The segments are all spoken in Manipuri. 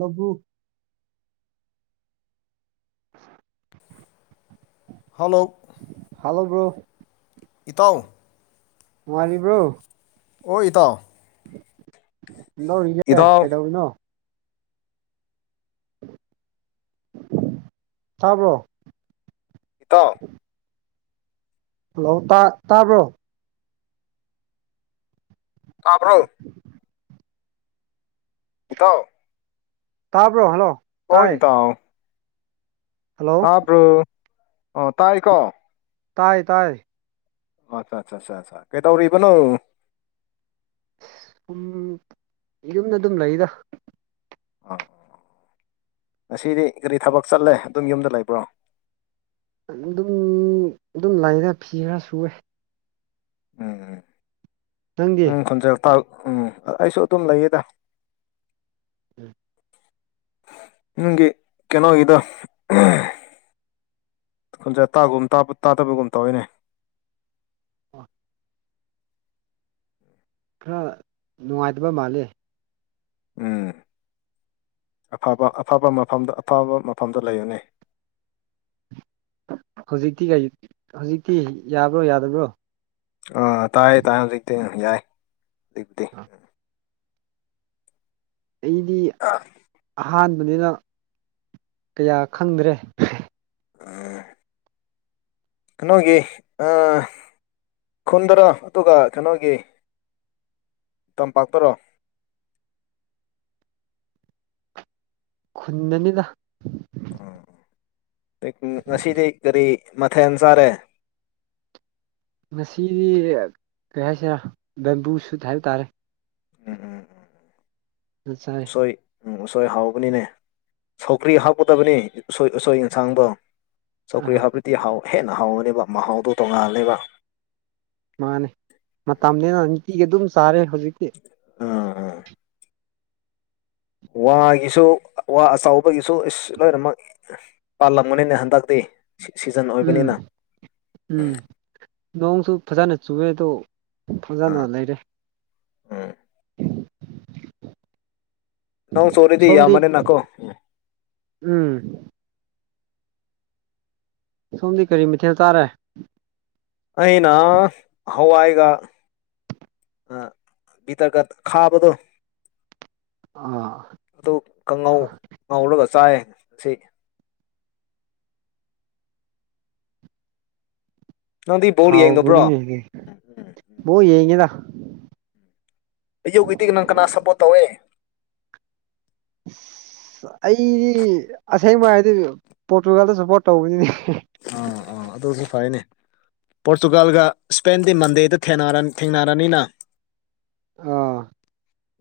ꯂꯥꯕꯨ ꯍꯜꯂꯣ ꯍꯣ ꯕ꯭ꯔꯣ ꯏꯇꯥꯎ ꯅꯨꯡꯉꯥꯏꯔꯤꯕ꯭ꯔꯣ ꯍꯣꯏ ꯏꯇꯥꯎ ꯅꯣꯔꯤꯒꯦ ꯏꯇꯥꯎ ꯀꯩꯗꯧꯔꯤꯅꯣ ꯇꯥꯕ꯭ꯔꯣ ꯏꯇꯥꯎ ꯍꯜꯂꯣ ꯇꯥ ꯇꯥꯕ꯭ꯔꯣ ꯇꯥꯕ꯭ꯔꯣ ꯏꯇꯥꯎ ꯇꯥꯕ꯭ꯔꯣ ꯍꯜꯂꯣ ꯍꯣꯏ ꯇꯥꯏ ꯏꯇꯥꯎ ꯍꯜꯂꯣ ꯇꯥꯕ꯭ꯔꯣ ꯑꯣ ꯇꯥꯏꯀꯣ ꯇꯥꯏ ꯇꯥꯏ ꯑꯥ ꯆꯥꯁꯥ ꯁꯥ ꯁꯥ ꯀꯩꯗꯧꯔꯤꯕꯅꯣ ꯎꯝ ꯌꯨꯝꯗ ꯑꯗꯨꯝ ꯂꯩꯗ ꯑꯥ ꯉꯁꯤꯗꯤ ꯀꯔꯤ ꯊꯕꯛ ꯆꯠꯂꯦ ꯑꯗꯨꯝ ꯌꯨꯝꯗ ꯂꯩꯕ꯭ꯔꯣ ꯗꯨꯝ ꯑꯗꯨꯝ ꯂꯩꯔꯦ ꯐꯤ ꯈꯔ ꯁꯨꯔꯦ ꯎꯝ ꯎꯝ ꯅꯪꯗꯤ ꯅꯪ ꯈꯣꯟꯖꯦꯜ ꯇꯥ ꯎꯝ ꯑꯩꯁꯨ ꯑꯗꯨꯝ ꯂꯩꯌꯦꯗ ꯎꯝ ꯅꯪꯒꯤ ꯀꯩꯅꯣꯒꯤꯗꯣ ꯈꯣꯟꯖꯦꯜ ꯇꯥꯒꯨꯝ ꯇꯥꯗꯕꯒꯨꯝ ꯇꯧꯋꯦꯅꯦ ꯈꯔ ꯅꯨꯡꯉꯥꯏꯇꯕ ꯃꯥꯜꯂꯦ ꯎꯝ ꯑꯐꯕ ꯑꯐꯕ ꯃꯐꯝꯗ ꯑꯐꯕ ꯃꯐꯝꯗ ꯂꯩꯌꯣꯅꯦ ꯍꯧꯖꯤꯛꯇꯤ ꯀꯩ ꯍꯧꯖꯤꯛꯇꯤ ꯌꯥꯕ꯭ꯔꯣ ꯌꯥꯗꯕ꯭ꯔꯣ ꯑꯥ ꯇꯥꯏꯌꯦ ꯇꯥꯏꯜ ꯍꯧꯖꯤꯛꯇꯤ ꯌꯥꯏ ꯍꯧꯖꯤꯛꯇꯤ [unintelligible] ꯑꯩꯗꯤ [unintelligible] ꯑꯍꯥꯟꯕꯅꯤꯅ ꯀꯌꯥ ꯈꯪꯗ꯭ꯔꯦ [unintelligible] ꯀꯅꯣꯒꯤ ꯑꯥ ꯈꯨꯟꯗꯔꯣ ꯑꯗꯨꯒ ꯀꯩꯅꯣꯒꯤ ꯇꯝꯄꯥꯛꯇꯔꯣ ꯈꯨꯟꯗꯅꯤꯗ ꯉꯁꯤꯗꯤ ꯀꯥꯔꯤ ꯃꯊꯦꯜ ꯆꯥꯔꯦ ꯉꯁꯤꯗꯤ ꯀꯩ ꯍꯥꯏꯁꯤꯔꯥ ꯕꯦꯝꯕꯨ ꯁꯨꯠ ꯍꯥꯏ ꯇꯥꯔꯦ ꯎꯝ ꯎꯝ ꯆꯥꯏ ꯎꯁꯣꯏ ꯎꯝ ꯎꯁꯣꯏ ꯍꯥꯎꯕꯅꯤꯅꯦ ꯁꯧꯒ꯭ꯔꯤ ꯍꯥꯞꯀꯗꯕꯅꯤ ꯎꯁꯣꯏ ꯎꯁꯣꯏ ꯌꯦꯟꯁꯥꯡꯗꯣ ꯑ ꯆꯧꯀ꯭ꯔꯤ ꯍꯥꯞꯄꯇꯤ ꯍꯥꯎ ꯍꯦꯟꯅ ꯍꯥꯎꯔꯅꯦꯕ ꯃꯍꯥꯎꯗꯣ ꯇꯣꯡꯉꯥꯜꯂꯦꯕ ꯃꯥꯅꯦ ꯃꯇꯝꯅꯤꯅ ꯅꯨꯡꯇꯤꯒꯤ ꯑꯗꯨꯝ ꯆꯥꯔꯦ ꯍꯧꯖꯤꯛꯇꯤ [unintelligible] ꯋꯥꯒꯤꯁꯨ ꯋꯥ ꯑꯆꯧꯕꯒꯤꯁꯨ ꯏꯁ ꯂꯣꯏꯅꯃꯛ ꯄꯥꯜꯂꯝꯒꯅꯤꯅꯦ ꯍꯟꯗꯛꯇꯤ ꯁꯤꯖꯟ ꯎꯝ ꯑꯣꯏꯕꯅꯤꯅꯥ ꯎꯝ ꯅꯣꯡꯁꯨ ꯐꯥꯖꯅ ꯆꯨꯋꯦ ꯑꯗꯨ ꯐꯥꯖꯅ ꯑꯥ ꯂꯩꯔꯦ ꯎꯝ ꯅꯣꯡ ꯆꯨꯔꯤꯗꯤ ꯁꯣꯝꯗꯤ ꯌꯥꯝꯕꯅꯦꯅꯀꯣ ꯎꯝ ꯁꯣꯝꯗꯤ ꯀꯔꯤ ꯃꯊꯦꯜ ꯆꯥꯔꯦ ꯑꯩꯅ ꯍꯋꯥꯏꯒ ꯒꯤꯇ꯭ꯔꯒ ꯈꯥꯕꯗꯣ ꯑꯥ ꯑꯗꯨ ꯀꯪꯉꯧ ꯉꯧꯔꯒ ꯆꯥꯏ ꯉꯥꯁꯤ ꯅꯪꯗꯤ ꯕꯣꯜ ꯌꯦꯡꯗꯕ꯭ꯔꯣ ꯍꯥꯎꯕꯅꯤꯅꯦ ꯗꯨꯗꯤ ꯎꯝ ꯕꯣꯜ ꯌꯦꯉꯤꯔꯥ [unintelligible] ꯀꯅꯥ ꯁꯞꯄꯣꯔꯠ ꯇꯧꯋꯦ ꯑꯩꯗꯤ ꯑꯁꯦꯡꯕꯥ ꯍꯥꯏꯔꯗꯤ ꯄ꯭ꯔꯣꯇꯨꯒꯜꯗ ꯁꯞꯄꯣꯔꯠ ꯇꯧꯕꯅꯤꯅꯦ ꯑꯥ ꯑꯥ ꯑꯗꯨꯁꯨ ꯐꯥꯔꯦꯅꯦ ꯄ꯭ꯔꯣꯇꯨꯒꯜꯒ ꯏꯁꯄꯦꯟꯗꯤ ꯃꯟꯗꯦꯗ ꯊꯦꯅꯔ ꯊꯦꯡꯅꯔꯅꯤꯅꯥ ꯑꯥ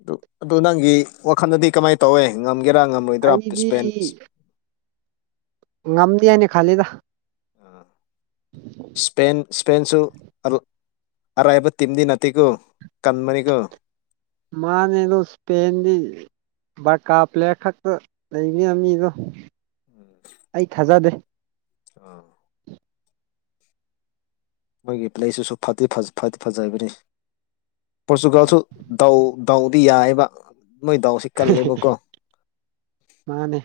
ꯑꯗꯨ ꯑꯗꯨ ꯅꯪꯒꯤ ꯋꯥꯈꯜꯗꯥꯗꯤ ꯀꯃꯥꯏꯅ ꯇꯧꯋꯦ ꯉꯝꯒꯦꯔꯥ ꯉꯝꯃꯣꯏꯗ꯭ꯔꯥ ꯑꯩꯗꯤ ꯏꯁꯄꯦꯟ ꯉꯝꯗꯦ ꯍꯥꯏꯅ ꯈꯜꯂꯤꯗꯥ [inaudible] ꯏꯁꯄꯦꯟ ꯏꯁꯄꯦꯟꯁꯨ ꯑꯔꯥꯏꯕ ꯇꯤꯝꯗꯤ ꯅꯠꯇꯦꯀꯣ ꯀꯟꯕꯥꯅꯤꯀꯣ ꯃꯥꯟꯅꯦ ꯑꯗꯨ ꯏꯁꯄꯦꯟꯗꯤ ꯕꯔꯀꯥ ꯄ꯭ꯂꯦꯌꯔ ꯈꯛꯇ ꯂꯩꯃꯤꯔ ꯃꯤꯗꯣ ꯑꯩ ꯊꯥꯖꯗꯦ꯫ ꯑꯥ ꯃꯣꯏꯒꯤ ꯄ꯭ꯂꯦꯁꯤꯁꯨ ꯐꯗꯤ ꯐꯗꯤ ꯐꯖꯕꯅꯤ ꯄꯣꯔꯇꯨꯒꯜꯁꯨ ꯗꯥꯎ ꯗꯥꯎꯗꯤ ꯌꯥꯏꯌꯦꯕꯥ ꯃꯣꯏ ꯗꯥꯎꯁꯤ ꯀꯜꯂꯦꯕꯀꯣ ꯃꯥꯅꯦ꯫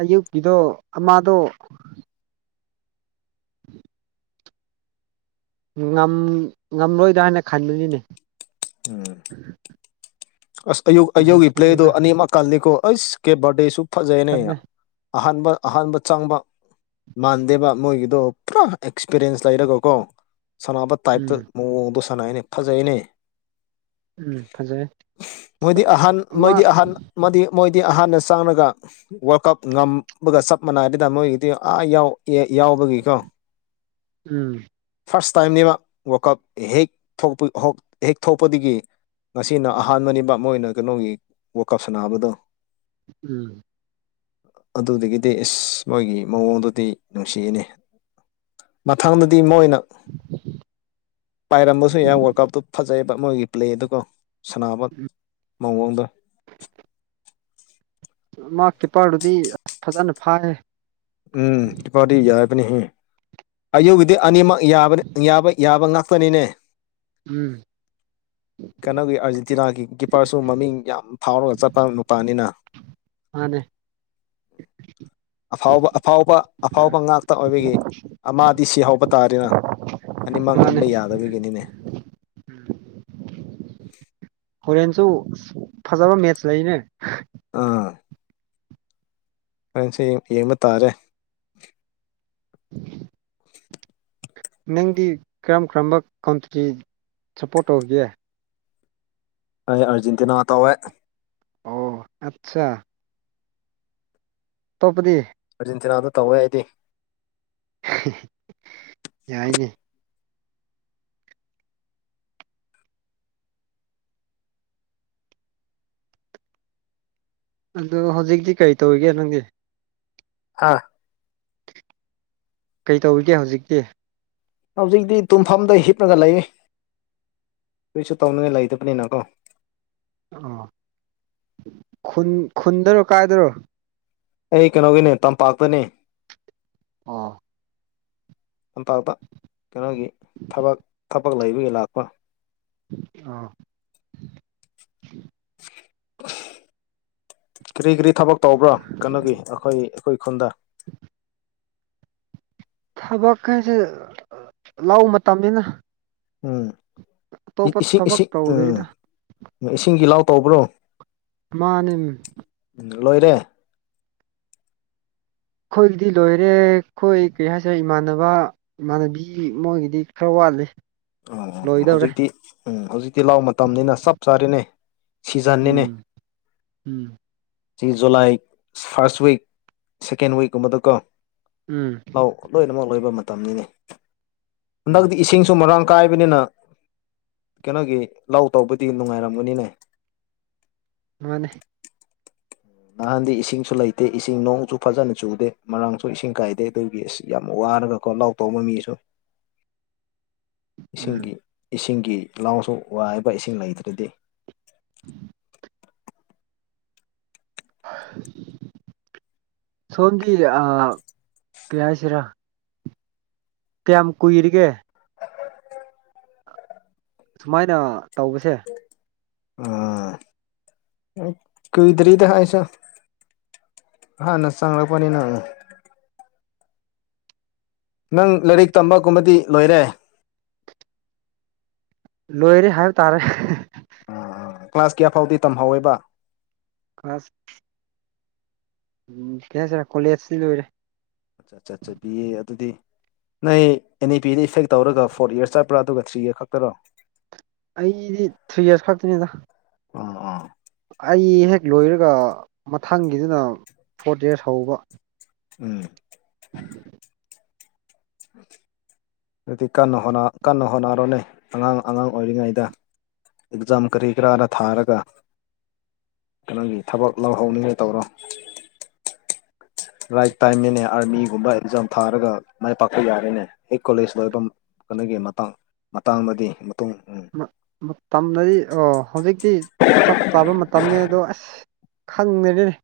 ꯑꯌꯨꯛꯀꯤꯗꯣ ꯑꯃꯥꯗꯣ [inaudible] ꯉꯝ ꯉꯝꯂꯣꯏꯗ꯭ꯔꯥ ꯍꯥꯏꯅ ꯈꯟꯕꯅꯤꯅꯦ ꯎꯝ ꯑꯁ ꯑꯌꯨꯛ-ꯑꯌꯧꯒꯤ ꯄ꯭ꯂꯦꯗꯣ ꯅꯝꯐꯨꯅ ꯑꯅꯤꯃꯛ ꯀꯜꯂꯦꯀꯣ ꯑꯁ ꯀꯦꯄꯤꯕꯔꯗꯦꯁꯨ ꯐꯥꯖꯩꯅꯦ ꯈꯜꯂꯦ ꯑꯍꯥꯟꯕ ꯑꯍꯥꯟꯕ ꯆꯪꯕ ꯃꯥꯟꯗꯦꯕ ꯃꯣꯏꯒꯤꯗꯣ ꯄꯨꯔꯥ ꯑꯦꯛꯁꯄꯤꯔꯤꯌꯦꯟꯁ ꯂꯩꯔꯒꯀꯣ ꯁꯥꯟꯅꯕ ꯇꯥꯏꯞꯇ ꯎꯝ ꯃꯑꯣꯡꯗꯣ ꯁꯥꯟꯅꯩꯅꯦ ꯐꯖꯩꯅꯦ꯫ ꯑꯝ ꯐꯖꯩꯌꯦ꯫ ꯃꯣꯏꯗꯤ ꯑꯍꯥꯟ ꯃꯣꯏꯗꯤ ꯑꯍꯥꯟ ꯃꯣꯏꯗꯤ ꯃꯣꯏꯗꯤ ꯑꯍꯥꯟꯅ ꯆꯡꯔꯥꯒ ꯋꯥꯂꯔꯜ ꯀꯞ ꯉꯝꯕꯒ ꯆꯞ ꯃꯥꯟꯅꯗꯦꯗꯥ ꯃꯣꯏꯒꯤꯗꯤ ꯑꯥ ꯌꯥꯎꯕꯒꯤꯀꯣ ꯎꯝ ꯐꯥꯔꯁ ꯇꯥꯏꯝꯅꯦꯕ ꯋꯥꯔꯀꯞ ꯍꯦꯛ ꯊꯣꯛ ꯍꯦꯛ ꯊꯣꯄꯗꯒꯤ ꯉꯁꯤꯅ ꯑꯍꯥꯟꯕ ꯅꯤꯕ ꯃꯣꯏꯅ ꯀꯩꯅꯣꯒꯤ ꯋꯣꯀꯞ ꯁꯥꯟꯅꯥꯕꯗꯣ ꯎꯝ ꯑꯗꯨꯗꯥꯒꯤꯗꯤ ꯏꯁ ꯃꯣꯏꯒꯤ ꯃꯥꯑꯣꯡꯗꯨꯗꯤ ꯅꯨꯡꯁꯤꯅꯦ꯫ ꯃꯊꯪꯗꯗꯤ ꯃꯣꯏꯅ ꯄꯥꯏꯔꯝꯕꯁꯨ ꯌꯥ ꯋꯥꯜ ꯀꯞꯇꯣ ꯐꯖꯩꯕ ꯃꯣꯏꯒꯤ ꯄ꯭ꯂꯦꯗꯣꯀꯣ ꯁꯥꯟꯅꯕ ꯎꯝ ꯃꯑꯣꯡꯗꯣ ꯃꯥ ꯀꯤꯞꯄꯔꯗꯨꯗꯤ ꯑꯁ ꯐꯖꯅ ꯐꯥꯏꯍꯦ ꯑꯝ ꯏꯄꯥꯗꯤ ꯌꯥꯏꯕꯅꯤ ꯑꯌꯨꯛꯒꯤꯗꯤ ꯑꯅꯤꯃꯛ ꯌꯥ ꯌꯥꯕ ꯌꯥꯕ ꯉꯥꯛꯇꯅꯤꯅꯦ꯫ ꯎꯝ ꯀꯩꯅꯣꯒꯤ ꯑꯔꯖꯦꯟꯇꯤꯅꯥꯒꯤ ꯀꯤꯞꯄꯔꯁꯨ ꯃꯃꯤꯡ ꯌꯥꯝ ꯐꯥꯎꯔꯒ ꯆꯠꯄ ꯅꯨꯄꯥꯅꯤꯅꯥ ꯃꯥꯅꯦ꯫ ꯑꯐꯥꯎꯕ ꯑꯐꯥꯎꯕ ꯑꯐꯥꯎꯕ ꯉꯥꯛꯇ ꯑꯣꯏꯕꯒꯤ ꯑꯃ ꯗꯤ ꯁꯤ ꯍꯧꯕ ꯇꯥꯔꯦꯅ ꯑꯅꯤꯃꯛ ꯃꯥꯅꯦ ꯉꯝꯕ ꯌꯥꯗꯕꯒꯤꯅꯤꯅꯦ꯫ ꯍꯣꯔꯦꯟꯁꯨ ꯐꯥꯖꯕ ꯃꯦꯠꯆꯁ ꯂꯩꯅꯦ꯫ ꯑꯥ ꯉꯁꯤ ꯌꯦꯡꯕ ꯇꯥꯔꯦ꯫ [inaudible] ꯅꯪꯗꯤ ꯀꯔꯝ ꯀꯔꯝꯕ ꯀꯟꯇ꯭ꯔꯤ ꯁꯞꯄꯣꯔꯠ ꯇꯧꯒꯦ꯫ ꯑꯩ ꯑ꯭ꯔꯖꯦꯟꯇꯤꯅꯥ ꯇꯧꯋꯦ꯫ ꯑꯣ ꯑꯠꯆꯥ ꯑꯥꯇꯣꯞꯄꯥꯗꯤ ꯑꯔꯖꯦꯟꯇꯤꯅꯥꯗ ꯇꯧꯋꯦ ꯑꯩꯗꯤ ꯌꯥꯏꯅꯦ꯫ ꯑꯗꯣ ꯍꯧꯖꯤꯛꯇꯤ ꯀꯔꯤ ꯇꯧꯔꯤꯒꯦ ꯅꯪꯗꯤ ꯍꯥꯥ ꯀꯩ ꯇꯧꯔꯤꯒꯦ ꯍꯧꯖꯤꯛꯇꯤ ꯍꯧꯖꯤꯛꯇꯤ ꯇꯨꯝꯐꯝꯗ ꯍꯤꯞꯂꯒ ꯂꯩ ꯀꯩꯁꯨ ꯇꯧꯅꯤꯡꯉꯥꯏ ꯂꯩꯇꯕꯅꯤꯅ ꯀꯣ ꯑꯣ ꯈꯨꯟ ꯈꯨꯟꯗꯔꯣ ꯀꯥꯏꯗꯔꯣ? ꯑꯩ ꯀꯩꯅꯣꯒꯤꯅꯦ ꯇꯝꯄꯥꯛꯇꯅꯦ꯫ ꯑꯥ ꯂꯝꯝꯄꯥꯛꯇ ꯀꯩꯅꯣꯒꯤ ꯊꯕꯛ ꯊꯕꯛ ꯂꯩꯕꯒꯤ ꯂꯥꯛꯄ ꯑꯥ ꯀꯔꯤ ꯀꯔꯤ ꯊꯕꯛ ꯇꯧꯕ꯭ꯔꯥ ꯀꯩꯅꯣꯒꯤ ꯑꯩꯈꯣꯏ ꯑꯩꯈꯣꯏ ꯈꯨꯟꯗ ꯊꯕꯛ ꯍꯥꯏꯩꯁꯦ ꯂꯧ ꯃꯇꯝꯅꯤꯅ ꯎꯝ ꯑꯇꯣꯞꯄ ꯏꯁꯤꯡ ꯊꯕꯛ ꯏꯁꯤꯡ ꯎꯝ ꯇꯧꯗ꯭ꯔꯤꯗ ꯎꯝ ꯏꯁꯤꯡꯒꯤ ꯏ ꯂꯥꯎ ꯇꯧꯕ꯭ꯔꯣ ꯃꯥꯅꯤ ꯎꯝ ꯂꯣꯏꯔꯦ ꯑꯩꯈꯣꯏꯒꯤꯗꯤ ꯂꯣꯏꯔꯦ ꯑꯩꯈꯣꯏ ꯀꯩ ꯍꯥꯏꯁꯦ ꯏꯃꯥꯟꯅꯕ ꯏꯃꯥꯟꯅꯕꯤ ꯃꯣꯏꯒꯤꯗꯤ ꯈꯔ ꯋꯥꯠꯂꯤ ꯑ ꯂꯣꯏꯗꯧꯔꯦ ꯍꯧꯖꯤꯛꯇꯤ ꯎꯝ ꯍꯧꯖꯤꯛꯇꯤ ꯂꯧ ꯃꯇꯝꯅꯤꯅ ꯆꯞ ꯆꯥꯔꯤꯅꯦ ꯁꯤꯖꯥꯟꯅꯦꯅꯦ ꯎꯝ ꯎꯝ ꯁꯤ ꯖꯨꯂꯥꯏ ꯐꯥꯔꯁ ꯋꯤꯛ ꯁꯦꯀꯦꯟ ꯋꯤꯛꯀꯨꯝꯕꯗꯀꯣ ꯎꯝ ꯂꯧ ꯂꯣꯏꯅꯃꯛ ꯂꯣꯏꯕ ꯃꯇꯝꯅꯤꯅꯤ ꯎꯝ ꯍꯟꯗꯛꯇꯤ ꯏꯁꯤꯡꯁꯨ ꯃꯔꯥꯡ ꯑ ꯀꯥꯏꯕꯅꯤꯅ ꯀꯩꯅꯣꯒꯤ ꯂꯧ ꯇꯧꯕꯗꯤ ꯅꯨꯡꯉꯥꯏꯔꯃꯅꯤꯅꯦ ꯃꯥꯅꯦ ꯅꯍꯥꯟꯗꯤ ꯏꯁꯤꯡꯁꯨ ꯂꯩꯇꯦ ꯏꯁꯤꯡ ꯅꯣꯡꯁꯨ ꯐꯖꯅ ꯆꯨꯗꯦ ꯃꯔꯥꯡꯁꯨ ꯏꯁꯤꯡ ꯀꯥꯏꯗꯦ ꯑꯗꯨꯒꯤ ꯑꯁ ꯌꯥꯝ ꯋꯥꯔꯒ ꯀꯣ ꯂꯥꯎ ꯇꯧꯕ ꯃꯤꯁꯨ [inaudible] ꯏꯁꯤꯡꯒꯤ ꯎꯝ ꯏꯁꯤꯡꯒꯤ ꯏ ꯂꯥꯎꯁꯨ ꯋꯥꯏꯕ ꯏꯁꯤꯡ ꯂꯩꯇ꯭ꯔꯗꯤ [inaudible] ꯁꯣꯝꯗꯤ ꯑ ꯀꯌꯥ ꯁꯤꯔ ꯀꯌꯥꯝ ꯀꯨꯏꯔꯒꯦ ꯁꯨꯃꯥꯏꯅ ꯇꯧꯕꯁꯦ ꯑ ꯀꯏꯗꯔꯤꯗ ꯍꯥꯏꯁꯣ ꯍꯥꯟ ꯅ ꯆꯥꯡꯒꯂ ꯄꯅꯤꯅ ꯅꯪ ꯂꯥꯏꯔꯤꯛ ꯇꯝꯕꯒꯨꯝꯕꯗꯤ ꯂꯣꯏꯔꯦ ꯂꯣꯏꯔꯦ ꯍꯥꯏꯕ ꯇꯥꯔꯦ ꯎꯝ ꯀ꯭ꯂꯥꯁ ꯀꯌꯥ ꯐꯥꯎꯗꯤ ꯇꯝꯍꯧꯋꯦꯕ ꯈꯁ ꯎꯝ ꯀꯤꯁꯔꯦ ꯀꯣꯂꯦꯖꯇꯤ ꯂꯣꯏꯔꯦ ꯆꯠ ꯆꯠ ꯆꯠꯕꯤꯌꯦ ꯑꯗꯨꯗꯤ ꯅꯩ ꯑꯦꯟ ꯏ ꯄꯤꯗ ꯏꯐꯦꯛ ꯇꯧꯔꯒ ꯐꯣꯔ ꯌꯔ ꯆꯠꯄ꯭ꯔꯥ ꯑꯗꯨꯒ ꯊ꯭ꯔꯤꯌꯔ ꯈꯛꯇꯔꯣ ꯑꯩꯗꯤ ꯊ꯭ꯔꯤ ꯌꯔꯁ ꯈꯛꯇꯅꯤꯗ ꯑ ꯑꯥ ꯑꯩ ꯍꯦꯛ ꯂꯣꯏꯔꯒ ꯃꯊꯪꯒꯤꯗꯨꯅ ꯐꯣꯔ ꯗꯦꯁ ꯍꯧꯕ ꯎꯝ [unintelligible] ꯑꯗꯨꯗꯤ ꯀꯟꯅ ꯀꯟꯅ ꯍꯣꯠꯅꯔꯣꯅꯦ ꯑꯉꯥꯡ ꯑꯉꯥꯡ ꯑꯣꯏꯔꯤꯉꯩꯗ ꯑꯦꯛꯖꯥꯝ ꯀꯔꯤ ꯀꯔꯥꯗꯥ ꯊꯥꯔꯒ ꯀꯩꯅꯣꯒꯤ ꯊꯕꯛ ꯂꯧꯍꯧꯅꯤꯡꯉꯥꯏ ꯇꯧꯔꯣ ꯔꯥꯏꯠ ꯇꯥꯏꯝꯅꯤꯅꯦ ꯑꯥꯔꯃꯤꯒꯨꯝꯕ ꯑꯦꯛꯖꯥꯝ ꯊꯥꯔꯒ ꯃꯥꯏ ꯄꯥꯛꯄ ꯌꯥꯔꯦꯅꯦ ꯍꯦꯛ ꯀꯣꯂꯦꯖ ꯂꯣꯏꯕ ꯈꯨꯟꯗꯒꯤ ꯃꯇꯥꯡ ꯃꯇꯥꯡ ꯑꯃꯗꯤ ꯃꯇꯝꯗꯗꯤ ꯍꯧꯖꯤꯛꯇꯤ ꯆꯞ ꯆꯥꯕ ꯇꯝꯅꯦ ꯑꯗꯣ ꯑꯁ ꯈꯪꯗꯔꯦꯗꯥ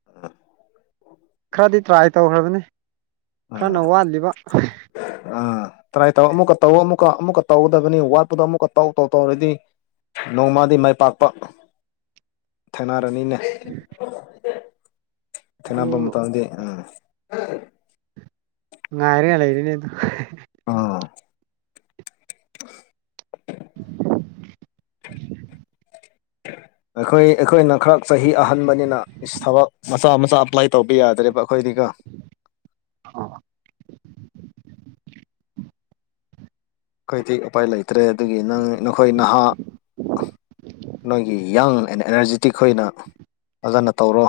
[unintelligible] ꯈꯔꯗꯤ ꯇ꯭ꯔꯥꯏ ꯇꯧꯈ꯭ꯔꯕꯅꯤ ꯑꯥ ꯈꯔꯅ ꯋꯥꯠꯂꯤꯕ ꯑꯥ ꯇꯔꯥꯏ ꯇꯧ ꯑꯃꯨꯛꯀ ꯇꯧ ꯑꯃꯨꯛꯀ ꯑꯃꯨꯛꯀ ꯇꯧꯒꯗꯕꯅꯤ ꯋꯥꯠꯄꯗꯣ ꯑꯃꯨꯛꯀ ꯇꯧ ꯇꯧ ꯇꯧꯔꯗꯤ ꯅꯣꯡꯃꯗꯤ ꯃꯥꯏ ꯄꯥꯛꯄ ꯊꯦꯡꯅꯔꯅꯤꯅꯦ ꯑꯗꯨ ꯊꯦꯡꯅꯕ ꯃꯇꯝꯗꯤ ꯎꯝ [unintelligible] ꯉꯥꯏꯔꯒ ꯂꯩꯔꯦꯅꯦꯗ ꯑꯥ [inaudible] ꯑꯩꯈꯣꯏ ꯑꯩꯈꯣꯏꯅ ꯈꯔ ꯆꯍꯤ ꯑꯍꯟꯕꯅꯤꯅ ꯊꯕꯛ ꯃꯆꯥ ꯃꯆꯥ ꯑꯄ꯭ꯂꯥꯏ ꯇꯧꯕ ꯌꯥꯗ꯭ꯔꯦꯕ ꯑꯩꯈꯣꯏꯗꯤ ꯀꯣ ꯑꯣ ꯑꯩꯈꯣꯏꯗꯤ ꯎꯄꯥꯏ ꯂꯩꯇ꯭ꯔꯦ ꯑꯗꯨꯒꯤ ꯅꯪ ꯅꯈꯣꯏ ꯅꯍꯥ ꯅꯣꯏꯒꯤ ꯌꯪ ꯑꯦꯟ ꯑꯦꯅꯔꯖꯦꯇꯤꯛ ꯈꯣꯏꯅ ꯐꯖꯅ ꯇꯧꯔꯣ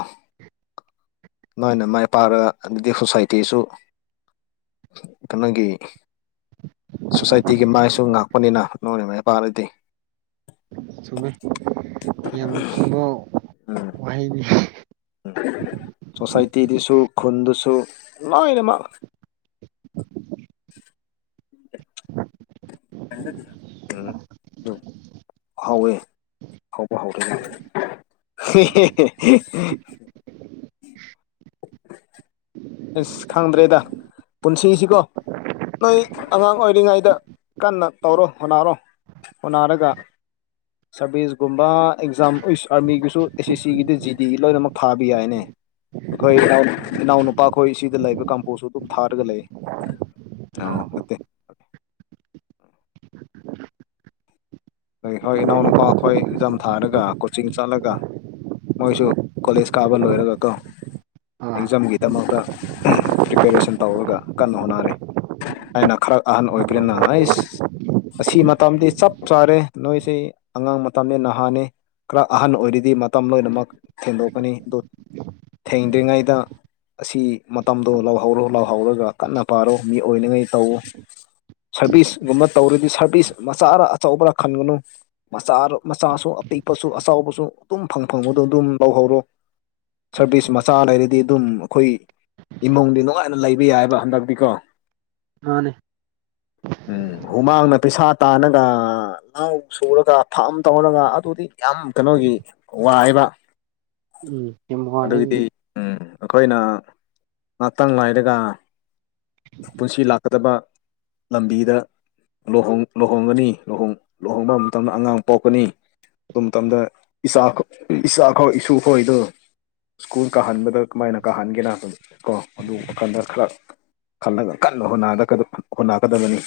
ꯅꯣꯏꯅ ꯃꯥꯏ ꯄꯥꯛꯔ ꯑꯗꯨꯗꯤ ꯁꯣꯁꯥꯏꯇꯤꯁꯨ ꯀꯩꯅꯣꯒꯤ ꯁꯣꯁꯥꯏꯇꯤꯒꯤ ꯃꯥꯏꯁꯨ ꯉꯥꯛꯄꯅꯤꯅ ꯅꯣꯏꯅ ꯃꯥꯏꯄꯥꯛꯔꯥꯗꯤ ꯆꯨꯝꯃꯦ ꯌꯥꯝ ꯆꯨꯝꯕ ꯋꯥꯍꯩꯅꯤ ꯎꯝ ꯁꯣꯁꯥꯏꯇꯤꯗꯨꯁꯨ ꯈꯨꯟꯗꯨꯁꯨ ꯂꯣꯏꯅꯃꯛ [unintelligible] ꯍꯧꯋꯦ ꯍꯧꯕ [unintelligible] [unintelligible] [inaudible] ꯑꯁ ꯈꯪꯗ꯭ꯔꯦꯗ ꯄꯨꯟꯁꯤꯁꯤꯀꯣ ꯅꯣꯏ ꯑꯉꯥꯡ ꯑꯣꯏꯔꯤꯉꯩꯗ ꯀꯟꯅ ꯇꯧꯔꯣ ꯍꯣꯠꯅꯔꯣ ꯍꯣꯠꯅꯔꯒ [inaudible] ꯁꯔꯚꯤꯁꯀꯨꯝꯕ ꯑꯦꯛꯖꯥꯝ ꯎꯁ ꯑꯥꯔꯃꯤꯒꯤꯁꯨ ꯑꯦꯁ ꯑꯦꯁ ꯁꯤꯒꯤꯗꯤ ꯖꯤ ꯗꯤꯒꯤ ꯂꯣꯏꯅꯃꯛ ꯊꯥꯕ ꯌꯥꯏꯅꯦ ꯑꯩꯈꯣꯏ ꯏꯅꯥꯎ ꯏꯅꯥꯎꯅꯨꯄꯥ ꯈꯣꯏ ꯁꯤꯗ ꯂꯩꯕ ꯀꯝꯄꯣꯁꯨ ꯑꯗꯨꯝ ꯊꯥꯔꯒ ꯂꯩ ꯑꯥ ꯑꯣ ꯅꯠꯇꯦ ꯈꯣꯏ ꯍꯣꯏ ꯏꯅꯥꯎꯅꯨꯄꯥ ꯈꯣꯏ ꯑꯦꯛꯖꯥꯝ ꯊꯥꯔꯒ ꯀꯣꯆꯤꯡ ꯆꯠꯂꯒ ꯃꯣꯏꯁꯨ ꯀꯣꯂꯦꯖ ꯀꯥꯕ ꯂꯣꯏꯔꯒꯀꯣ ꯑꯥ ꯑꯦꯛꯖꯥꯝꯒꯤꯗꯃꯛꯇ ꯄ꯭ꯔꯤꯄꯦꯔꯦꯁꯟ ꯇꯧꯔꯒ ꯀꯟꯅ ꯍꯣꯠꯅꯔꯦ ꯑꯩꯅ ꯈꯔ ꯑꯍꯟ ꯑꯣꯏꯕꯅꯤꯅ ꯑꯩꯁ ꯑꯁꯤ ꯃꯇꯝꯗꯤ ꯆꯞ ꯆꯥꯔꯦ ꯅꯣꯏꯁꯦ ꯑꯉꯥꯡ ꯃꯇꯝꯅꯦ ꯅꯍꯥꯅꯦ ꯈꯔ ꯑꯍꯟ ꯑꯣꯏꯔꯤꯗꯤ ꯃꯇꯝ ꯂꯣꯏꯅꯃꯛ ꯊꯦꯡꯗꯣꯛꯀꯅꯤ ꯑꯗꯨ ꯊꯦꯡꯗ꯭ꯔꯤꯉꯩꯗ ꯑꯁꯤ ꯃꯇꯝꯗꯣ ꯂꯥꯎꯍꯧꯔꯣ ꯂꯥꯎꯍꯧꯔꯒ ꯀꯟꯅ ꯄꯥꯔꯣ ꯃꯤ ꯑꯣꯏꯅꯉꯩ ꯇꯧꯑꯣ ꯁꯔꯚꯤꯁꯒꯨꯝꯕ ꯇꯧꯔꯗꯤ ꯁꯔꯚꯤꯁ ꯃꯆꯥꯔ ꯑꯆꯧꯕꯔꯥ ꯈꯟꯒꯅꯨ ꯃꯆꯥ ꯃꯆꯥꯁꯨ ꯑꯄꯤꯛꯄꯁꯨ ꯑꯆꯥꯎꯕꯁꯨ ꯑꯗꯨꯝ ꯐꯪ ꯐꯪꯕꯗꯣ ꯑꯗꯨꯝ ꯂꯧꯍꯧꯔꯣ ꯁꯔꯚꯤꯁ ꯃꯆꯥ ꯂꯩꯔꯗꯤ ꯑꯗꯨꯝ ꯑꯩꯈꯣꯏ ꯏꯃꯨꯡꯗꯤ ꯅꯨꯡꯉꯥꯏꯅ ꯂꯩꯕ ꯌꯥꯏꯌꯦꯕ ꯍꯟꯗꯛꯇꯤꯀꯣ ꯃꯥꯅꯦ ꯎꯝ ꯍꯨꯃꯥꯡꯅ ꯄꯩꯁꯥ ꯇꯥꯅꯒ ꯉꯥꯎ ꯁꯨꯔꯒ ꯐꯥꯝ ꯇꯧꯔꯒ ꯑꯗꯨꯗꯤ ꯌꯥꯝ ꯀꯩꯅꯣꯒꯤ ꯋꯥꯏꯕ ꯎꯝ [unintelligible] ꯑꯗꯨꯒꯤꯗꯤ ꯎꯝ ꯑꯩꯈꯣꯏꯅ ꯉꯥꯛꯇꯪ ꯂꯥꯏꯔꯒ ꯄꯨꯟꯁꯤ ꯂꯥꯛꯀꯗꯕ ꯂꯝꯕꯤꯗꯨ ꯂꯣꯍꯣꯡ ꯂꯨꯍꯣꯡꯒꯅꯤ ꯂꯨꯍꯣꯡ ꯂꯨꯍꯣꯡꯕ ꯃꯇꯝꯗ ꯑꯉꯥꯡ ꯄꯣꯛꯀꯅꯤ ꯑꯗꯨ ꯃꯇꯝꯗ ꯏꯁꯥ ꯏꯁꯥ ꯈꯣꯏ ꯏꯁꯨ ꯈꯥꯏꯗꯣ ꯁ꯭ꯀꯨꯜ ꯀꯥꯍꯟꯕꯗ ꯀꯃꯥꯏꯅ ꯀꯥꯍꯟꯒꯦꯅ ꯀꯣ ꯑꯗꯨ ꯋꯥꯈꯜꯗ ꯈꯔ ꯈꯜꯂꯒ ꯀꯟꯅ ꯍꯣꯠꯅꯥ ꯍꯣꯠꯅꯒꯗꯕꯅꯤ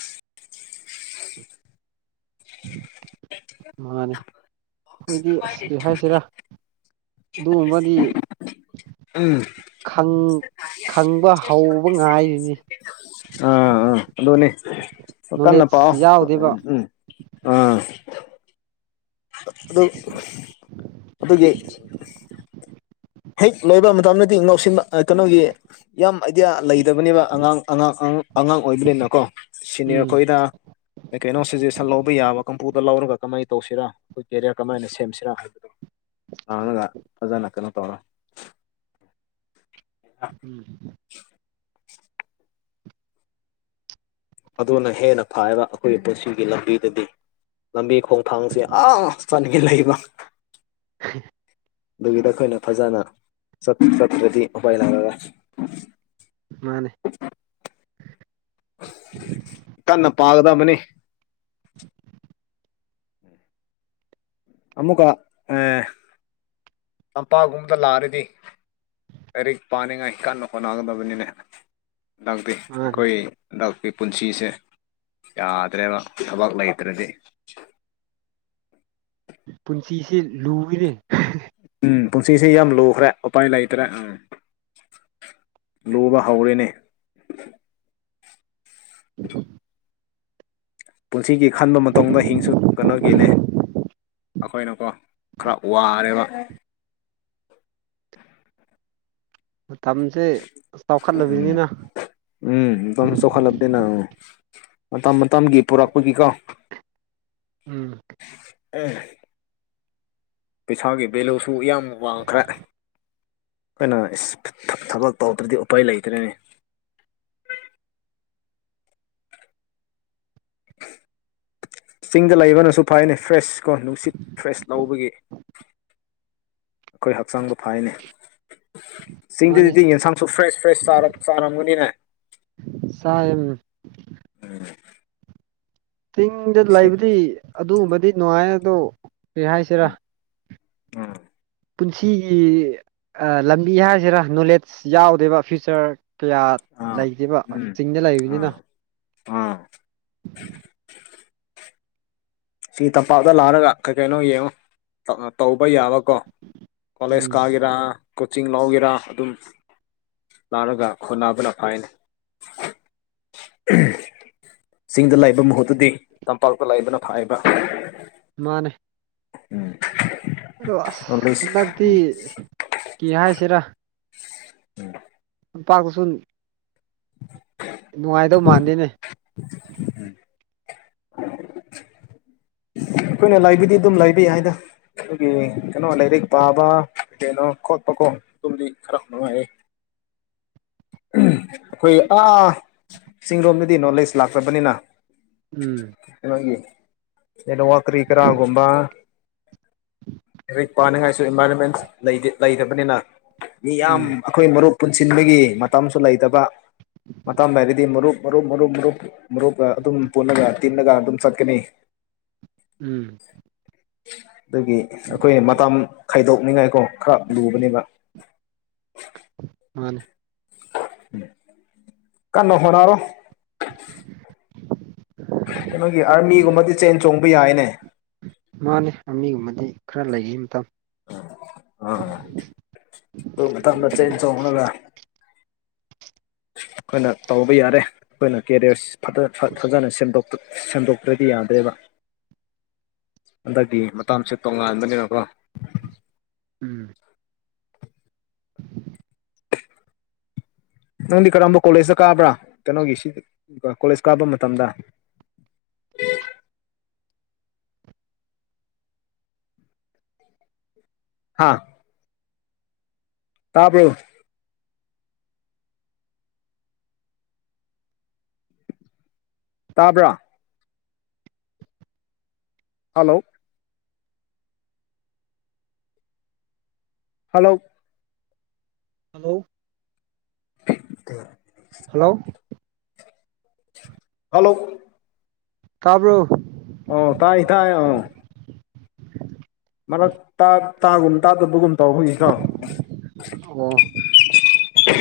[inaudible] ꯃꯥꯅꯦ ꯑꯩꯈꯣꯏꯗꯤ ꯑꯁ ꯀꯩ ꯍꯥꯏꯁꯤꯔꯥ ꯑꯗꯨꯒꯨꯝꯕꯗꯤ ꯎꯝ ꯈꯪ ꯈꯪꯕ ꯍꯧꯕ ꯉꯥꯏꯔꯤꯅꯤ ꯑꯗꯨꯅꯦ ꯀꯟꯅ ꯄꯥꯎ ꯅꯣꯂꯦꯖ ꯌꯥꯎꯗꯦꯕ ꯎꯝ ꯑ ꯑꯗꯨ ꯑꯗꯨꯒꯤ ꯍꯦꯛ ꯂꯣꯏꯕ ꯃꯇꯝꯗꯗꯤ ꯉꯧꯁꯤꯟꯕ ꯑ ꯀꯩꯅꯣꯒꯤ ꯌꯥꯝ ꯑꯥꯏꯗꯤꯌꯥ ꯂꯩꯇꯕꯅꯦꯕ ꯑꯉꯥꯡ ꯑꯉꯥꯡ ꯑꯉꯥꯡ ꯑꯣꯏꯕꯅꯤꯅꯀꯣ ꯁꯤꯅꯤꯌꯔ ꯎꯝ ꯈꯣꯏꯗ ꯀꯩꯅꯣ ꯀꯩꯅꯣ ꯁꯖꯦꯁꯟ ꯂꯧꯕ ꯌꯥꯕ ꯀꯥꯝꯄꯨꯇ꯭ꯔ ꯂꯧꯔꯒ ꯀꯃꯥꯏꯅ ꯇꯧꯁꯤꯔꯥ ꯑꯩꯈꯣꯏ ꯀꯦꯔꯤꯌꯔ ꯀꯃꯥꯏꯅ ꯁꯦꯝꯁꯤꯔꯥ ꯍꯥꯏꯕꯗꯨ ꯍꯪꯑꯒ ꯐꯖꯅ ꯀꯩꯅꯣ ꯇꯧꯔ ꯎꯝ [unintelligible] ꯑꯗꯨꯅ ꯍꯦꯟꯅ ꯐꯩꯌ‌ꯦꯕ ꯑꯩꯈꯣꯏꯒꯤ ꯄꯨꯟꯁꯤꯒꯤ ꯂꯝꯕꯤꯗꯗꯤ ꯂꯝꯕꯤ ꯈꯣꯡꯊꯥꯡꯁꯦ ꯑ ꯆꯠꯅꯤꯡꯉꯥꯏ ꯂꯩꯕ ꯑꯗꯨꯒꯤꯗ ꯑꯩꯈꯣꯏꯅ ꯐꯖꯅ ꯆꯠ ꯆꯠꯇꯔꯗꯤ ꯎꯄꯥꯏ ꯂꯩꯔ‌ꯣꯏꯌ‌ꯦ ꯃꯥꯅꯦ ꯀꯟꯅ ꯄꯥꯒꯗꯕꯅꯤ ꯑꯃꯨꯛꯀ ꯑꯥ ꯑꯝꯄꯥꯛꯒꯨꯝꯕꯗ ꯂꯥꯛꯔꯗꯤ ꯂꯥꯥꯏꯔꯤꯛ ꯄꯥꯅꯤꯡꯉꯥꯏ ꯀꯥꯟꯅ ꯍ‌ꯣꯠꯅꯥꯗꯕꯅꯤꯅꯦ ꯗꯥꯛꯇꯤ ꯃꯥꯅꯦ ꯑꯩꯈꯣꯏ ꯗꯥꯞꯀꯤ ꯄꯨꯟꯁꯤꯁꯦ ꯌꯥꯗ꯭ꯔꯦꯕ ꯊꯕꯛ ꯂꯩꯇ꯭ꯔꯗꯤ ꯄꯨꯟꯁꯤꯁꯦ ꯂꯨꯏꯌ‌ꯦꯅꯦ ꯎꯝ ꯄꯨꯟꯁꯤꯁ‌ꯦ ꯌꯥꯝ ꯂꯨꯈ꯭ꯔꯦ ꯎꯄꯥꯏ ꯂꯩꯇ꯭ꯔꯦ ꯎꯝ ꯂꯨꯕ ꯍꯧꯔꯦꯅꯦ [unintelligible] ꯄꯨꯟꯁꯤꯒꯤ ꯈꯟꯕ ꯃꯇꯨꯡꯗ ꯍꯤꯡꯁꯨ ꯀꯩꯅ‌ꯣꯒꯤꯅꯦ ꯑꯩꯈꯣꯏꯅꯀꯣ ꯈꯔ ꯋꯥꯔꯦꯕ ꯃꯇꯝꯁꯦ ꯆꯥꯎꯈꯠꯂꯕꯅꯤꯅ ꯎꯝꯝ ꯃꯇ‌ꯝꯁ‌ꯦ ꯆꯥꯎꯈꯠꯂꯕꯅꯤꯅ ꯃꯇꯝ ꯃꯇꯝꯒꯤ ꯄꯨꯔꯛꯄꯒꯤꯀꯣ ꯎꯝ ꯑ‌ꯦ ꯄꯩꯁꯥꯒꯤ ꯚꯦꯂꯨꯁꯨ ꯌꯥꯝ ꯋꯥꯡꯈ꯭ꯔꯦ ꯑꯩꯈꯣꯏꯅ ꯏꯁ ꯊꯥ ꯊꯥ ꯊꯕꯛ ꯇꯧꯗ꯭ꯔꯗꯤ ꯎꯄꯥꯏ ꯂꯩꯇ꯭ꯔ‌ꯦꯅ‌ꯦ ꯆꯤꯡꯗ ꯂꯩꯕꯅꯁꯨ ꯐꯩꯌ‌ꯦꯅꯦ ꯐ꯭ꯔꯦꯁ ꯀꯣ ꯅꯨꯡꯁꯤꯠ ꯐ꯭ꯔꯦꯁ ꯂꯧꯕꯒꯤ ꯑꯩꯈꯣꯏ ꯍꯛꯆꯥꯡꯗ ꯐꯩ‌ꯌ‌ꯦꯅ‌ꯦ ꯃꯥꯅꯦ ꯆꯤꯡꯗꯗꯤ ꯌꯦꯟꯁꯥꯡꯁꯨ ꯐ꯭ꯔꯦꯁ ꯐ꯭ꯔꯦꯁ ꯆꯥꯔꯝ ꯆꯥꯔꯝꯒꯅꯤꯅꯦ ꯆꯥꯏꯌ‌ꯦ ꯑꯗꯨꯅꯤ ꯆꯤꯡꯗ ꯁꯤ ꯂꯩꯕꯗꯤ ꯑꯗꯨꯒꯨꯝꯕꯗꯤ ꯅꯨꯡꯉꯥꯏ ꯑꯗꯣ ꯀꯔꯤ ꯍꯥꯏꯁꯤꯔꯥ ꯎꯝ ꯎꯝ ꯄꯨꯟꯁꯤꯒꯤ ꯑꯥ ꯂꯝꯕꯤ ꯍꯥꯏꯁꯤꯔ ꯅꯣꯂꯦꯖ ꯌꯥꯎꯗꯦꯕ ꯐ꯭ꯌꯨꯆꯔ ꯀꯌꯥ ꯑꯥ ꯂꯩꯇꯦꯕ ꯎꯝ ꯆꯤꯡꯗ ꯂꯩꯕꯅꯤꯅ ꯑꯥ ꯑꯥ ꯁꯤ ꯇꯝꯄꯥꯛꯇ ꯂꯥꯛꯔꯒ ꯀꯩ ꯀꯩꯅꯣ ꯌꯦꯡꯉꯣ ꯇꯧꯕ ꯌꯥꯕꯀꯣ ꯀ‌ꯣꯂꯦꯖ ꯎꯝ ꯀꯒ‌ꯦꯔ ꯀꯣꯆꯤꯡ ꯂꯧꯒꯦꯔꯥ ꯑꯗꯨꯝ ꯂꯥꯛꯔꯒ ꯈꯟꯅꯕꯅ ꯐꯩꯌ‌ꯦꯅ‌ꯦ ꯆꯤꯡꯗ ꯂꯩꯕ ꯃꯍꯨꯠꯇꯗꯤ ꯇꯝꯄꯥꯛꯇ ꯂꯤꯕꯅ ꯐꯩ [unintelligible] ꯃꯥꯅꯦ ꯎꯝ ꯑꯗꯣ ꯑꯁ ꯍꯟꯗꯛꯇꯤ ꯀꯤ ꯍꯥꯏꯁꯤꯔꯥ [unintelligible] ꯇꯝꯄꯥꯥꯛꯇꯁꯨ [inaudible] [inaudible] ꯅꯨꯡꯉꯥꯏꯗꯧ ꯃꯥꯟꯗꯦꯅꯦ ꯎꯝ ꯑꯩꯈꯣꯏꯅ ꯂꯥꯏꯕꯤꯗꯤ ꯑꯗꯨꯝ ꯂꯕ ꯌꯥꯏ ꯍꯥꯏꯅ ꯑꯗꯨꯒꯤ ꯀꯩꯅꯣ ꯂꯥꯏꯔꯤꯛ ꯄꯥꯕ ꯀꯩꯅꯣ ꯈꯣꯠꯄꯀꯣ ꯑꯗꯨꯝꯗꯤ ꯈꯔ ꯅꯨꯡꯉꯥꯏꯌꯦ ꯑꯩꯈꯣꯏ ꯑꯥ ꯆꯤꯡꯔꯣꯝꯗꯗꯤ ꯅꯣꯂꯦꯖ ꯂꯥꯛꯇ꯭ꯔꯕꯅꯤꯅ ꯎꯝ [unintelligible] ꯀ꯭ꯔꯤ ꯀꯔꯥꯒꯨꯝꯕ ꯂꯥꯏꯔꯤꯛ ꯄꯥꯅꯤꯡꯉꯥꯏꯁꯨ ꯏꯟꯚꯥꯏꯔꯣꯟꯃꯦꯟ ꯂꯩꯇꯕꯅꯤꯅ ꯃꯤꯌꯥꯝ ꯎꯝ ꯑꯩꯈꯣꯏ ꯃꯔꯨꯞ ꯄꯨꯟꯁꯤꯟꯕꯒꯤ ꯃꯇꯝꯁꯨ ꯂꯩꯇꯕ ꯃꯇꯝꯥꯡ ꯍꯥꯏꯔꯗꯤ ꯃꯔꯨꯞ ꯃꯔꯨꯞ ꯃꯔꯨꯞ ꯃꯔꯨꯞ ꯃꯔꯨꯞꯀ ꯑꯗꯨꯝ ꯄꯨꯜꯂꯒ ꯇꯤꯟꯅꯒ ꯑꯗꯨꯝ ꯆꯠꯀꯅꯤ ꯎꯝ ꯑꯗꯨꯒꯤ ꯑꯩꯈꯣꯏꯅ ꯃꯇꯝ ꯈꯥꯏꯗꯣꯛꯅꯤꯡꯉꯥꯏꯀꯣ ꯈꯔ ꯂꯨꯕꯅꯦꯕ ꯃꯥꯅꯦ ꯀꯩꯅꯣ ꯍꯅꯔꯣ ꯀꯩꯅꯣꯏꯒꯤ ꯑꯥꯔꯃꯤꯒꯨꯝꯕꯗꯤ ꯆꯦꯟ ꯆꯣꯡꯕ ꯌꯥꯏꯅꯦ ꯃꯥꯅꯦ ꯃꯤꯒꯨꯝꯕꯗꯤ ꯈꯔ ꯂꯩꯈꯤ ꯃꯇꯝ ꯎꯝ ꯑꯥ ꯑꯩꯈꯣꯏ ꯃꯇꯝꯗ ꯆꯦꯟ ꯆꯣꯡꯅꯒ ꯑꯩꯈꯣꯏꯅ ꯇꯧꯕ ꯌꯥꯔꯦ ꯑꯩꯈꯣꯏꯅ ꯀꯦꯔꯤꯌꯔ ꯐ ꯐꯖꯅ ꯁꯦꯝꯗꯣꯛ ꯁꯟꯗꯣꯛꯇ꯭ꯔꯗꯤ ꯌꯥꯗꯦꯕ ꯑꯟꯗꯗꯤ ꯃꯇꯁꯦ ꯇꯣꯉꯥꯟꯕꯅꯤꯅꯀꯣ ꯎꯝ ꯅꯪꯗꯤ ꯀꯔꯝꯕ ꯀꯣꯂꯦꯖꯇ ꯀꯥꯕ꯭ꯔꯥ ꯀꯩꯅꯣꯒꯤ ꯁꯤ ꯀꯣꯂꯦꯖ ꯀꯥꯕ ꯃꯇꯝꯗ ꯍꯥꯥ ꯇꯥꯔꯕꯣ ꯇꯥꯕ꯭ꯔꯥ ꯍꯜꯂꯣ ꯍꯜꯂꯣ ꯍꯜꯂꯣ ꯇ ꯍꯜꯂꯣ ꯍꯜꯂꯣ ꯇꯥꯕ꯭ꯔꯣ ꯑꯣ ꯇꯥꯏ ꯇꯥꯏ ꯑ ꯃꯔꯛ ꯇꯥꯒꯨꯝ ꯇꯥꯗꯕꯒꯨꯝ ꯇꯧ ꯍꯧꯒꯤꯀꯣ ꯑꯣ ꯇꯣ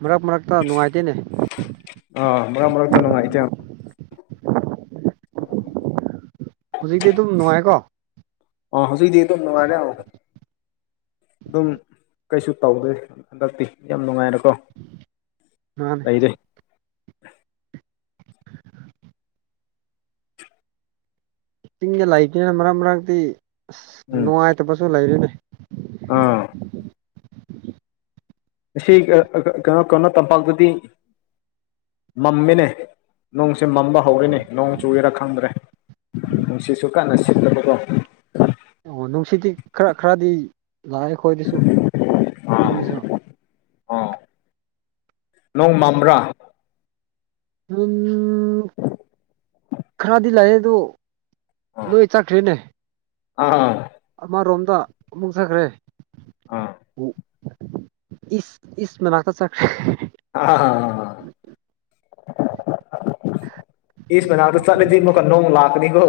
ꯃꯔꯛ ꯃꯔꯛꯇ ꯅꯨꯡꯉꯥꯏꯇꯦꯅꯦ ꯑꯥ ꯃꯔꯛ ꯃꯔꯛꯇ ꯅꯨꯡꯉꯥꯏ ꯀꯦ ꯍꯧꯖꯤꯛꯇꯤ ꯑꯗꯨꯝ ꯅꯨꯡꯉꯥꯏꯀꯣ ꯑ ꯍꯧꯖꯤꯛꯗꯤ ꯑꯗꯨꯝ ꯅꯨꯡꯉꯥꯏꯔꯦ ꯑꯃꯨꯛꯀ ꯑꯗꯨꯝ ꯀꯩꯁꯨ ꯇꯧꯗꯦ ꯍꯟꯗꯛꯇꯤ ꯌꯥꯝ ꯅꯨꯡꯉꯥꯏꯔꯦꯀꯣ ꯃꯥꯅꯦ ꯂꯩꯔꯦ ꯆꯤꯡꯗ ꯂꯩꯇꯦꯅ ꯃꯔꯛ ꯃꯔꯛꯇ ꯑꯁ ꯎꯝ ꯅꯨꯡꯉꯥꯏꯇꯕꯁꯨ ꯂꯩꯔꯤꯅꯦ ꯑꯥ ꯉ ꯀꯩꯅꯣ ꯀꯩꯅꯣ ꯇꯝꯄꯥꯛꯇꯗꯤ ꯃꯝꯃꯤꯅꯦ ꯅꯣꯡꯁꯦ ꯃꯝꯕ ꯍꯧꯔꯦꯅꯦ ꯅꯣꯡ ꯆꯨꯔꯦꯔꯥ ꯈꯪꯗ꯭ꯔꯦ ꯅꯨꯡꯁꯤꯠꯁꯨꯨ ꯀꯟꯅ ꯁꯤꯠꯂꯦꯕꯀꯣ ꯑꯣ ꯅꯨꯡꯁꯤꯠꯇꯤ ꯈꯔ ꯈꯔꯗꯤ ꯂꯥꯛꯑꯦ ꯑꯩꯈꯣꯏꯗꯁꯨ ꯆꯤꯡꯗꯁꯨ ꯑꯣ ꯅꯣꯡ ꯃꯪꯕ꯭ꯔꯥ ꯎꯝ ꯈꯔꯗꯤ ꯂꯥꯛꯑꯦ ꯑꯗꯣ ꯑꯥ ꯂꯣꯏ ꯆꯠꯈ꯭ꯔꯦꯅꯦ ꯑꯥ ꯑꯃꯔꯣꯝꯗ ꯑꯃꯨꯛ ꯆꯠꯈ꯭ꯔꯦ ꯑꯥ ꯏꯁ ꯏꯁ ꯃꯅꯥꯛꯇ ꯆꯠꯈ꯭ꯔꯦ ꯑ ꯍꯥ ꯍꯥꯍꯥ ꯑꯦꯛꯁ ꯃꯅꯥꯛꯇ ꯆꯠꯂꯗꯤꯀꯣ ꯅꯣꯡ ꯂꯥꯛꯀꯅꯤꯀꯣ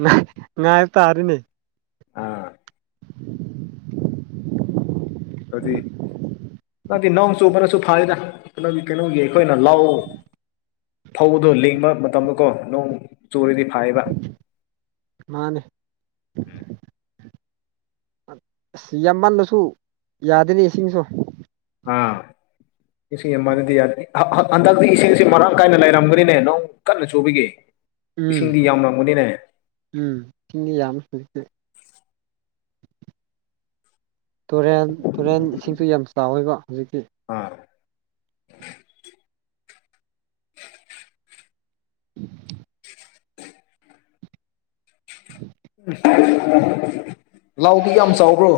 ꯉꯥꯏ ꯉꯥꯏ ꯇꯥꯔꯦꯅꯦ ꯑꯥ ꯑꯗꯨꯗꯤ ꯅꯗꯤ ꯅꯣꯡ ꯆꯨꯕꯅꯁꯨ ꯐꯔꯦꯗ ꯀꯩꯅꯣꯒꯤ ꯀꯩꯅꯣꯒꯤ ꯑꯩꯈꯣꯏꯅ ꯂꯧ ꯐꯧꯗꯣ ꯂꯤꯡꯕ ꯃꯇꯝꯗꯀꯣ ꯅꯣꯡ ꯆꯨꯨꯔꯗꯤ ꯐꯥꯏꯌꯦꯕ ꯃꯥꯅꯦ ꯑꯁ ꯌꯥꯝꯃꯜꯂꯁꯨ ꯌꯥꯗꯦꯅꯦ ꯏꯁꯤꯡꯁꯨ ꯑꯥ [inaudible] ꯏꯁꯤꯡ ꯌꯥꯝꯃꯜꯂꯗꯤ ꯌꯥꯗꯦ ꯍꯟꯗꯛꯇꯤ ꯏꯁꯤꯡꯁꯤ ꯃꯔꯥꯡ ꯀꯥꯏꯅ ꯂꯩꯔꯝꯒꯅꯤꯅꯦ ꯅꯣꯡ ꯀꯟꯅ ꯆꯨꯕꯤꯒꯦ ꯎꯝ ꯏꯁꯤꯡꯗꯤ ꯌꯥꯝ ꯅꯪꯕꯅꯤꯅꯦ ꯎꯝ ꯏꯁꯤꯡꯗꯤ ꯌꯥꯝꯃꯦ ꯍꯧꯖꯤꯛꯇꯤ ꯇꯨꯔꯦꯟ ꯇꯨꯔꯦꯟ ꯏꯁꯤꯡꯁꯨ ꯌꯥꯝ ꯆꯥꯎꯋꯦꯕ ꯍꯧꯖꯤꯛꯇꯤ ꯑꯥ [unintelligible] [inaudible] [unintelligible] [inaudible] ꯂꯧꯗꯤ ꯌꯥꯝ ꯆꯥꯎꯕ꯭ꯔꯣ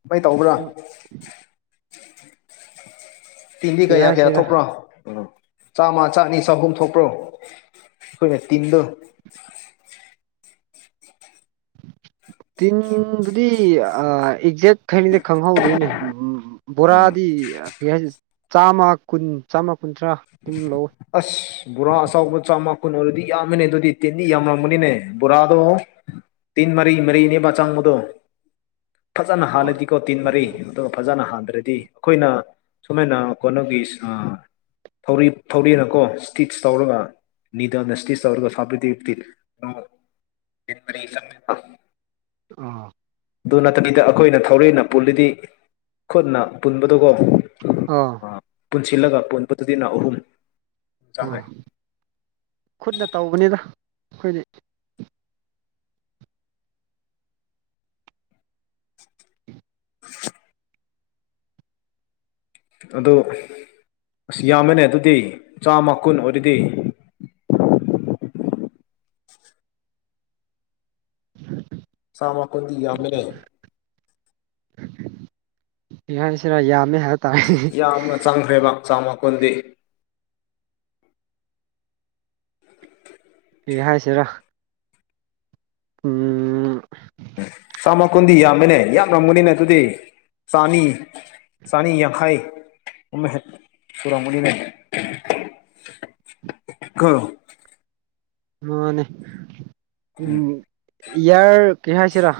ꯀꯃꯥꯏ ꯇꯧꯕ꯭ꯔꯥ ꯇꯤꯟꯗꯤ ꯀꯩ ꯀꯌꯥ ꯀꯌꯥ ꯍꯥꯏꯁꯤꯔꯥ ꯊꯣꯛꯄ꯭ꯔꯣ ꯎꯝ ꯆꯥꯝꯃ ꯆꯥꯅꯤ ꯆꯍꯨꯝ ꯊꯣꯛꯄ꯭ꯔꯣ ꯑꯩꯈꯣꯏꯅ ꯇꯤꯟꯗꯣ ꯇꯤꯟꯗꯨꯗꯤ ꯑ ꯑꯦꯛꯖꯦꯛ ꯈꯪꯗꯤ ꯈꯪꯍꯧꯗ꯭ꯔꯦꯅꯦ ꯎꯝ ꯎꯝ ꯕꯣꯔꯥꯗꯤ ꯀꯩ ꯍꯥꯏꯅꯤ ꯆꯥꯝꯃ ꯀꯨꯟ ꯆꯥꯝꯃ ꯀꯨꯟꯊ꯭ꯔꯥ ꯑꯗꯨꯝ ꯂꯧꯋꯦ ꯑꯁ ꯕꯣꯔꯥ ꯑꯆꯧꯕ ꯆꯥꯝꯃ ꯀꯨꯟ ꯑꯣꯏꯔꯗꯤ ꯌꯥꯝꯃꯤꯅꯦ ꯑꯗꯨꯗꯤ ꯇꯤꯟꯗꯤ ꯌꯥꯝꯔꯝꯃꯅꯤꯅꯦ ꯕꯣꯔꯥꯗꯣ ꯇꯤꯟ ꯃꯔꯤ ꯃꯔꯤꯅꯦꯕ ꯆꯪꯕꯗꯣ [inaudible] ꯐꯖꯅ ꯑꯥ ꯍꯥꯜꯂꯗꯤꯀꯣ ꯇꯤꯟ ꯃꯔꯤ ꯑꯗꯨꯒ ꯐꯖꯅ ꯍꯥꯟꯗ꯭ꯔꯗꯤ ꯑꯩꯈꯣꯏꯅ ꯁꯨꯃꯥꯏꯅ ꯀꯣꯟꯅꯒꯤ ꯁꯥ ꯊꯧꯔꯤ ꯊꯧꯔꯦꯅꯀꯣ ꯁꯇꯤꯆ ꯇꯧꯔꯒ ꯅꯤꯗꯜꯅ ꯁꯇꯤꯆ ꯇꯧꯔꯒ ꯁꯥꯕꯗꯤ ꯇꯤꯠ [unintelligible] ꯑ ꯑꯗꯨ ꯅꯠꯇꯕꯤꯗ ꯑꯩꯈꯣꯏꯅ ꯊꯧꯔꯤꯅ ꯄꯨꯜꯂꯤꯗꯤ ꯈꯨꯠꯅ ꯄꯨꯟꯕꯗꯨꯀꯣ ꯑꯥ ꯄꯨꯟꯁꯤꯜꯂꯒ ꯄꯨꯟꯕꯗꯨꯗꯤꯅ ꯑꯍꯨꯝ ꯆꯥꯡꯉꯦ ꯑꯥ ꯈꯨꯠꯅ ꯇꯧꯕꯅꯤꯗ ꯑꯩꯈꯣꯏꯗꯤ [inaudible] ꯑꯗꯨ ꯑꯁ ꯌꯥꯝꯃꯦꯅꯦ ꯑꯗꯨꯗꯤ ꯆꯥꯝꯃ ꯀꯨꯟ ꯑꯣꯏꯔꯗꯤ [inaudible] ꯆꯥꯝꯃ ꯀꯨꯟꯗꯤ ꯌꯥꯝꯃꯦꯅꯦ ꯀꯩ ꯍꯥꯏꯁꯤꯔ ꯌꯥꯝꯃꯦ ꯍꯥꯏꯕ ꯇꯥꯔꯦ ꯌꯥꯝꯅ ꯆꯪꯈ꯭ꯔꯦꯕ ꯆꯥꯝꯃ ꯀꯨꯟꯗꯤ ꯀ꯭ꯔꯤ ꯍꯥꯏꯁꯤꯔꯥ ꯎꯝ ꯆꯥꯝꯃ ꯀꯨꯟꯗꯤ ꯌꯥꯝꯃꯦꯅꯦ ꯌꯥꯝꯔꯝꯒꯅꯤꯅꯦ ꯑꯗꯨꯗꯤ ꯆꯥꯅꯤ ꯆꯥꯅꯤ ꯌꯥꯡꯈꯩ ꯑꯝꯍꯦꯛ ꯁꯨꯔꯝꯒꯅꯤꯅꯦ ꯀꯣ ꯃꯥꯅꯦ ꯎꯝ ꯌꯥꯔ ꯀꯩ ꯍꯥꯏꯁꯤꯔꯥ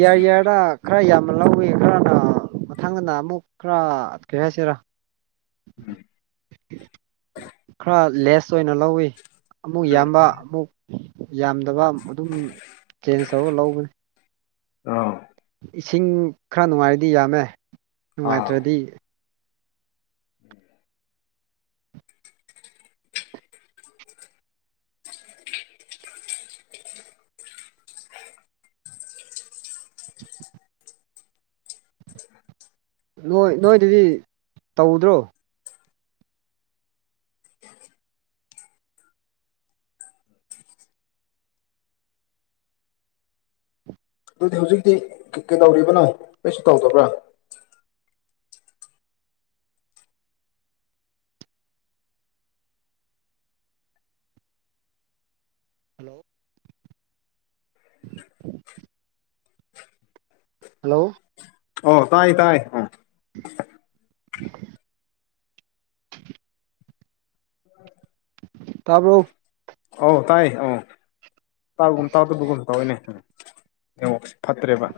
ꯌꯥꯏ ꯌꯥꯔꯥꯛ ꯈꯔ ꯌꯥꯝꯅ ꯂꯧꯒꯤ ꯈꯔꯅ ꯃꯊꯪꯗꯅ ꯑꯃꯨꯛ ꯈꯔ ꯀꯔꯤ ꯍꯥꯏꯁꯤꯔꯥ ꯈꯔ ꯂꯦꯁ ꯑꯣꯏꯅ ꯂꯧꯋꯤ ꯑꯃꯨꯛ ꯌꯥꯝꯕ ꯑꯃꯨꯛ ꯌꯥꯝꯗꯕ ꯑꯗꯨꯝ ꯆꯦꯟꯖ ꯇꯧꯔꯒ ꯂꯧꯕꯅꯤ ꯑꯥ ꯏꯁꯤꯡ ꯈ꯭ꯔ ꯅꯨꯡꯉꯥꯏꯔꯗꯤ ꯌꯥꯝꯃꯦ ꯅꯨꯡꯉꯥꯏꯇ꯭ꯔꯗꯤ ꯅꯣꯏ ꯅꯣꯏꯗꯗꯤ ꯇꯧꯗ꯭ꯔꯣ ꯑꯗꯨꯗꯤ ꯍꯧꯖꯤꯛꯇꯤ ꯀꯩ ꯀꯩꯗꯧꯔꯤꯕꯅꯣ ꯀꯩꯁꯨ ꯇꯧꯗꯕ꯭ꯔꯥ ꯍꯜꯂꯣ [inaudible] ꯍꯜꯂꯣ ꯑꯣ ꯇꯥꯏ ꯇꯥꯏ ꯑ [inaudible] ꯇꯥꯔ꯭ꯕꯣ ꯑꯧ ꯇꯥꯏ ꯑ ꯇꯥꯎꯒꯨꯝ ꯇꯥꯎꯗꯕꯨꯒꯨꯝ ꯇꯧꯏꯅꯦ ꯅꯦꯠꯋꯥꯛꯁꯦ ꯐꯠꯇ꯭ꯔꯦꯕ